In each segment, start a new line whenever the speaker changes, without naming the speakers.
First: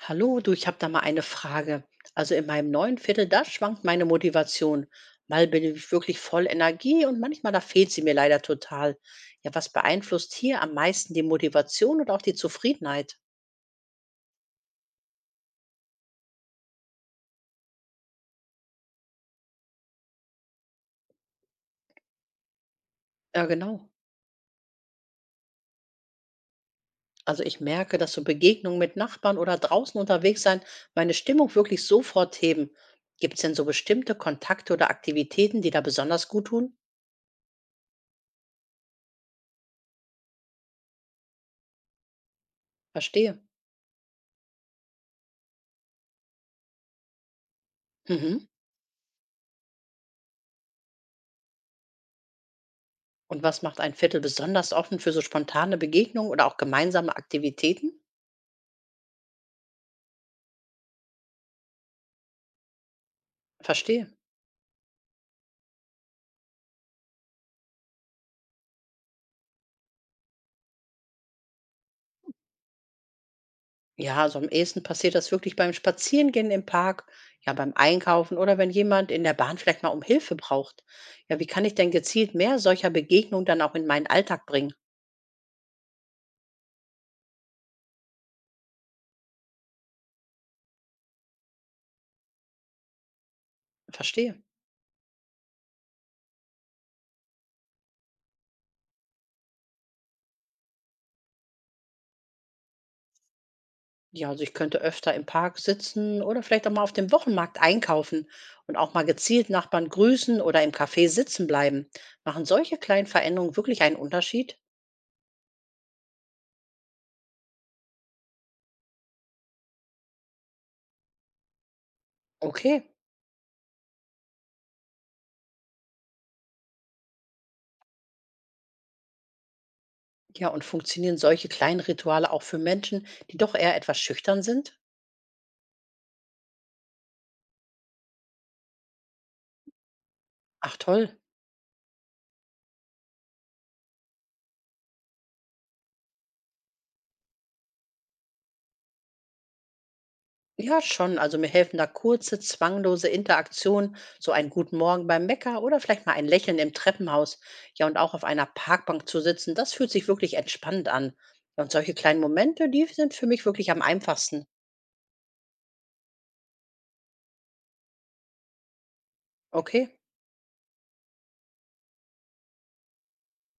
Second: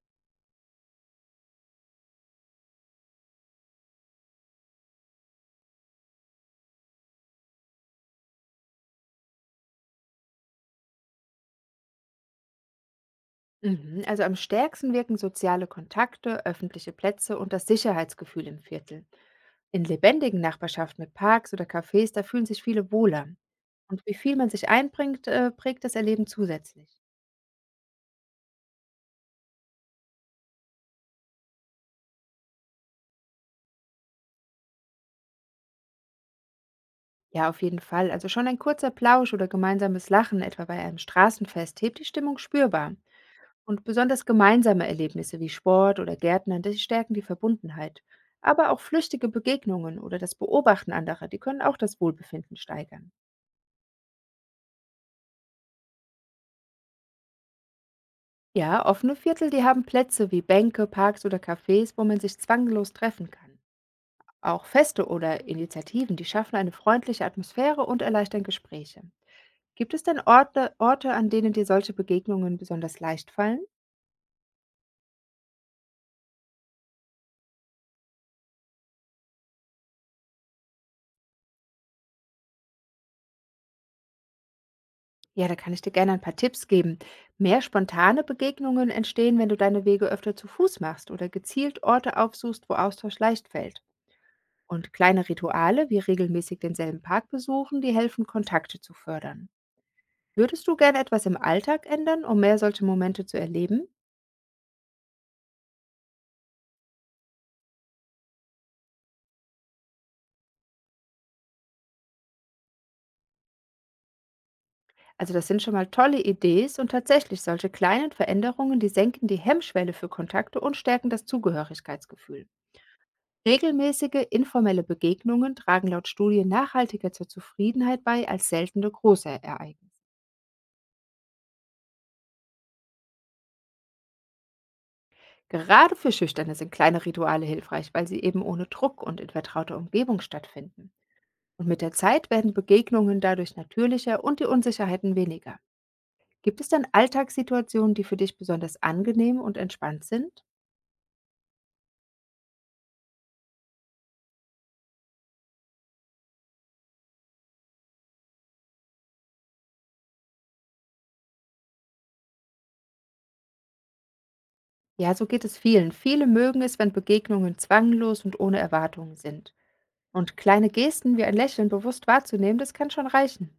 Hallo, du, ich habe da mal eine Frage. Also in meinem neuen Viertel, da schwankt meine Motivation. Mal bin ich wirklich voll Energie und manchmal, da fehlt sie mir leider total. Ja, was beeinflusst hier am meisten die Motivation und auch die Zufriedenheit?
Mhm, also am stärksten wirken soziale Kontakte, öffentliche Plätze und das Sicherheitsgefühl im Viertel. In lebendigen Nachbarschaften mit Parks oder Cafés, da fühlen sich viele wohler.
Ja, genau.
Und wie viel man sich einbringt, prägt das Erleben zusätzlich.
Also ich merke, dass so Begegnungen mit Nachbarn oder draußen unterwegs sein meine Stimmung wirklich sofort heben. Gibt es denn so bestimmte Kontakte oder Aktivitäten, die da besonders gut tun?
Ja, auf jeden Fall. Also schon ein kurzer Plausch oder gemeinsames Lachen, etwa bei einem Straßenfest, hebt die Stimmung spürbar.
Verstehe.
Und besonders gemeinsame Erlebnisse wie Sport oder Gärtnern, die stärken die Verbundenheit.
Mhm.
Aber auch flüchtige Begegnungen oder das Beobachten anderer, die können auch das Wohlbefinden steigern.
Und was macht ein Viertel besonders offen für so spontane Begegnungen oder auch gemeinsame Aktivitäten?
Ja, offene Viertel, die haben Plätze wie Bänke, Parks oder Cafés, wo man sich zwanglos treffen kann.
Verstehe.
Auch Feste oder Initiativen, die schaffen eine freundliche Atmosphäre und erleichtern Gespräche. Gibt es denn Orte, an denen dir solche Begegnungen besonders leicht fallen?
Ja, so am ehesten passiert das wirklich beim Spazierengehen im Park, ja, beim Einkaufen oder wenn jemand in der Bahn vielleicht mal um Hilfe braucht. Ja, wie kann ich denn gezielt mehr solcher Begegnungen dann auch in meinen Alltag bringen?
Ja, da kann ich dir gerne ein paar Tipps geben. Mehr spontane Begegnungen entstehen, wenn du deine Wege öfter zu Fuß machst oder gezielt Orte aufsuchst, wo Austausch leicht fällt.
Verstehe.
Und kleine Rituale wie regelmäßig denselben Park besuchen, die helfen, Kontakte zu fördern. Würdest du gerne etwas im Alltag ändern, um mehr solche Momente zu erleben?
Ja, also ich könnte öfter im Park sitzen oder vielleicht auch mal auf dem Wochenmarkt einkaufen und auch mal gezielt Nachbarn grüßen oder im Café sitzen bleiben. Machen solche kleinen Veränderungen wirklich einen Unterschied?
Also das sind schon mal tolle Ideen und tatsächlich solche kleinen Veränderungen, die senken die Hemmschwelle für Kontakte und stärken das Zugehörigkeitsgefühl.
Okay.
Regelmäßige informelle Begegnungen tragen laut Studien nachhaltiger zur Zufriedenheit bei als seltene große Ereignisse.
Ja, und funktionieren solche kleinen Rituale auch für Menschen, die doch eher etwas schüchtern sind?
Gerade für Schüchterne sind kleine Rituale hilfreich, weil sie eben ohne Druck und in vertrauter Umgebung
Ach
stattfinden.
toll.
Und mit der Zeit werden Begegnungen dadurch natürlicher und die Unsicherheiten weniger. Gibt es denn Alltagssituationen, die für dich besonders angenehm und entspannt sind?
Ja, schon. Also mir helfen da kurze, zwanglose Interaktionen, so einen guten Morgen beim Bäcker oder vielleicht mal ein Lächeln im Treppenhaus. Ja, und auch auf einer Parkbank zu sitzen, das fühlt sich wirklich entspannend an. Ja, und solche kleinen Momente, die sind für mich wirklich am einfachsten.
Ja, so geht es vielen. Viele mögen es, wenn Begegnungen zwanglos und ohne Erwartungen sind.
Okay.
Und kleine Gesten wie ein Lächeln bewusst wahrzunehmen, das kann schon reichen.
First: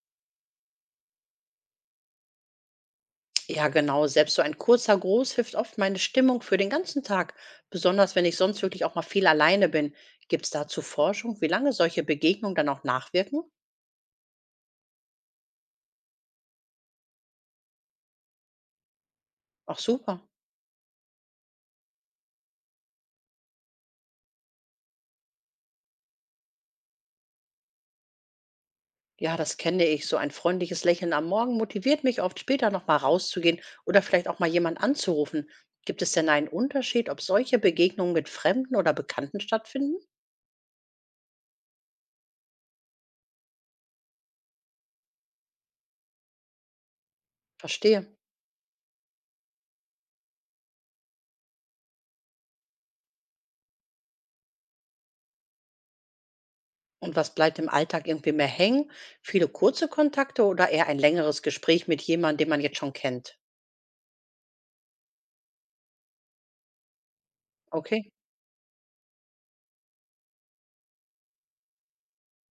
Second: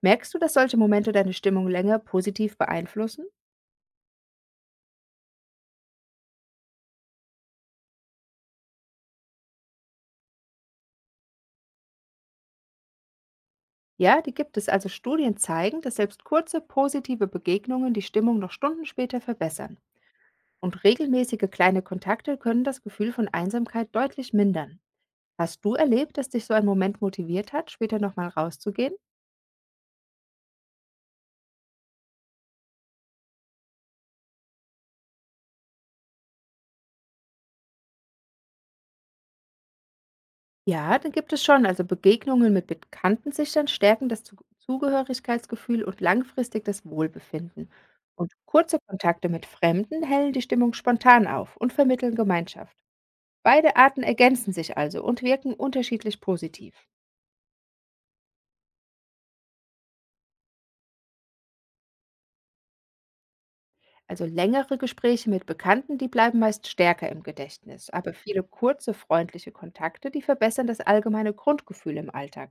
Merkst du, dass solche Momente deine Stimmung länger positiv beeinflussen?
Ja, genau. Selbst so ein kurzer Gruß hilft oft meine Stimmung für den ganzen Tag. Besonders wenn ich sonst wirklich auch mal viel alleine bin. Gibt es dazu Forschung, wie lange solche Begegnungen dann auch nachwirken?
Ja, die gibt es. Also Studien zeigen, dass selbst kurze, positive Begegnungen die Stimmung noch Stunden später verbessern.
Ach super.
Und regelmäßige kleine Kontakte können das Gefühl von Einsamkeit deutlich mindern. Hast du erlebt, dass dich so ein Moment motiviert hat, später nochmal rauszugehen?
Ja, das kenne ich. So ein freundliches Lächeln am Morgen motiviert mich oft später nochmal rauszugehen oder vielleicht auch mal jemand anzurufen. Gibt es denn einen Unterschied, ob solche Begegnungen mit Fremden oder Bekannten stattfinden?
Ja, dann gibt es schon. Also Begegnungen mit Bekannten sich dann stärken das Zugehörigkeitsgefühl und langfristig das Wohlbefinden.
Verstehe.
Und kurze Kontakte mit Fremden hellen die Stimmung spontan auf und vermitteln Gemeinschaft. Beide Arten ergänzen sich also und wirken unterschiedlich positiv.
Und was bleibt im Alltag irgendwie mehr hängen? Viele kurze Kontakte oder eher ein längeres Gespräch mit jemandem, den man jetzt schon kennt?
Also längere Gespräche mit Bekannten, die bleiben meist stärker im Gedächtnis,
Okay.
aber viele kurze, freundliche Kontakte, die verbessern das allgemeine Grundgefühl im Alltag.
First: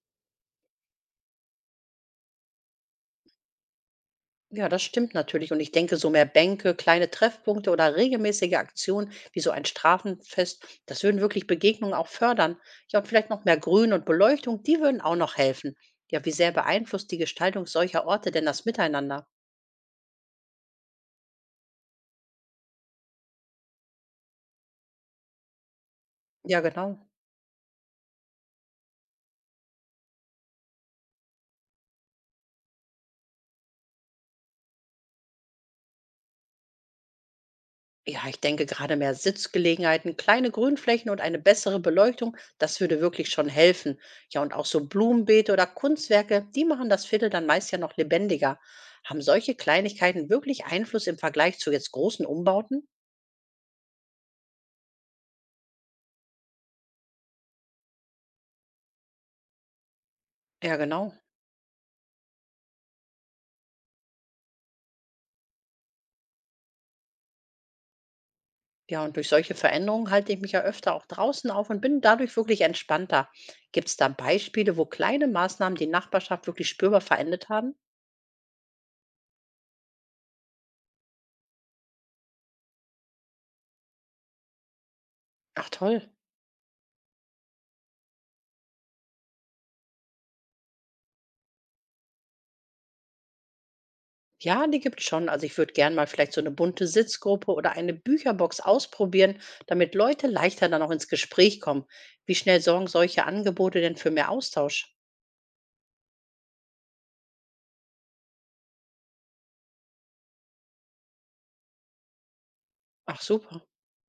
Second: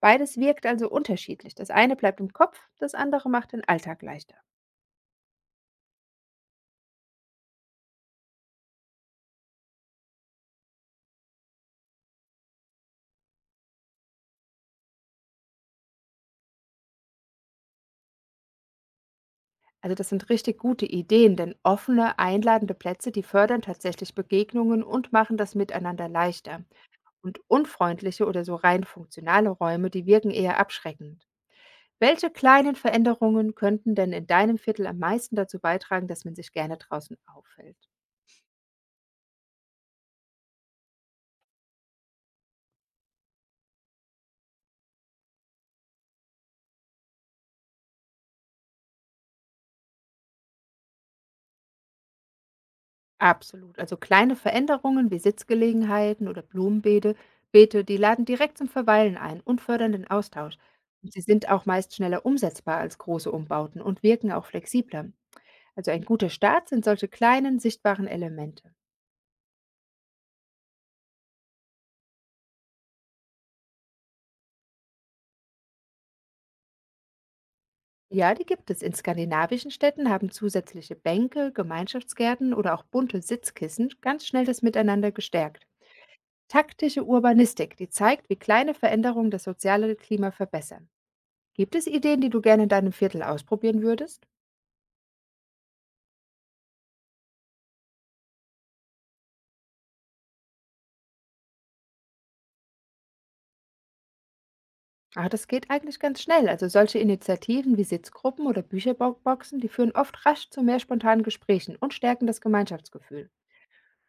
Beides wirkt also unterschiedlich. Das eine bleibt im Kopf, das andere macht den Alltag leichter.
Ja, das stimmt natürlich. Und ich denke, so mehr Bänke, kleine Treffpunkte oder regelmäßige Aktionen wie so ein Straßenfest, das würden wirklich Begegnungen auch fördern. Ja, und vielleicht noch mehr Grün und Beleuchtung, die würden auch noch helfen. Ja, wie sehr beeinflusst die Gestaltung solcher Orte denn das Miteinander?
Also das sind richtig gute Ideen, denn offene, einladende Plätze, die fördern tatsächlich Begegnungen und machen das Miteinander
Ja,
leichter.
genau.
Und unfreundliche oder so rein funktionale Räume, die wirken eher abschreckend. Welche kleinen Veränderungen könnten denn in deinem Viertel am meisten dazu beitragen, dass man sich gerne draußen aufhält?
Ja, ich denke gerade mehr Sitzgelegenheiten, kleine Grünflächen und eine bessere Beleuchtung, das würde wirklich schon helfen. Ja, und auch so Blumenbeete oder Kunstwerke, die machen das Viertel dann meist ja noch lebendiger. Haben solche Kleinigkeiten wirklich Einfluss im Vergleich zu jetzt großen Umbauten?
Absolut. Also kleine Veränderungen wie Sitzgelegenheiten oder Blumenbeete, Beete, die laden direkt zum Verweilen ein und fördern den Austausch.
Ja,
Und
genau.
sie sind auch meist schneller umsetzbar als große Umbauten und wirken auch flexibler. Also ein guter Start sind solche kleinen, sichtbaren Elemente.
Ja, und durch solche Veränderungen halte ich mich ja öfter auch draußen auf und bin dadurch wirklich entspannter. Gibt es da Beispiele, wo kleine Maßnahmen die Nachbarschaft wirklich spürbar verändert haben?
Ja, die gibt es. In skandinavischen Städten haben zusätzliche Bänke, Gemeinschaftsgärten oder auch bunte Sitzkissen ganz schnell das Miteinander gestärkt.
Ach toll.
Taktische Urbanistik, die zeigt, wie kleine Veränderungen das soziale Klima verbessern. Gibt es Ideen, die du gerne in deinem Viertel ausprobieren würdest?
Ja, die gibt's schon. Also ich würde gern mal vielleicht so eine bunte Sitzgruppe oder eine Bücherbox ausprobieren, damit Leute leichter dann auch ins Gespräch kommen. Wie schnell sorgen solche Angebote denn für mehr Austausch?
Ah, das geht eigentlich ganz schnell. Also solche Initiativen wie Sitzgruppen oder Bücherboxen, die führen oft rasch zu mehr spontanen Gesprächen und stärken das
Ach
Gemeinschaftsgefühl.
super.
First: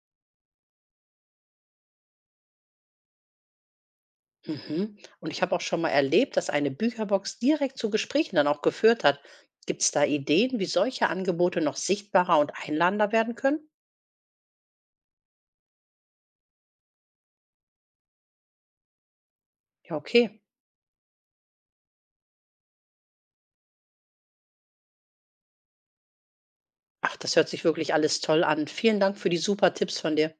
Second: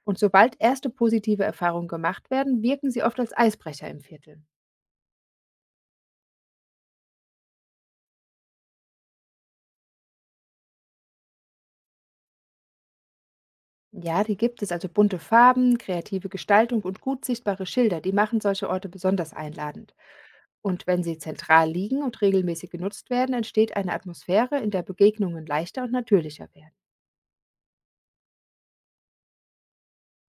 Und sobald erste positive Erfahrungen gemacht werden, wirken sie oft als Eisbrecher im Viertel.
Mhm. Und ich habe auch schon mal erlebt, dass eine Bücherbox direkt zu Gesprächen dann auch geführt hat. Gibt's da Ideen, wie solche Angebote noch sichtbarer und einladender werden können?
Ja, die gibt es, also bunte Farben, kreative Gestaltung und gut sichtbare Schilder, die machen solche Orte besonders einladend.
Ja, okay.
Und wenn sie zentral liegen und regelmäßig genutzt werden, entsteht eine Atmosphäre, in der Begegnungen leichter und natürlicher werden.
Ach, das hört sich wirklich alles toll an. Vielen Dank für die super Tipps von dir.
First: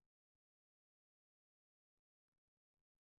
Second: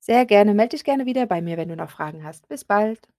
Sehr gerne, melde dich gerne wieder bei mir, wenn du noch Fragen hast. Bis bald.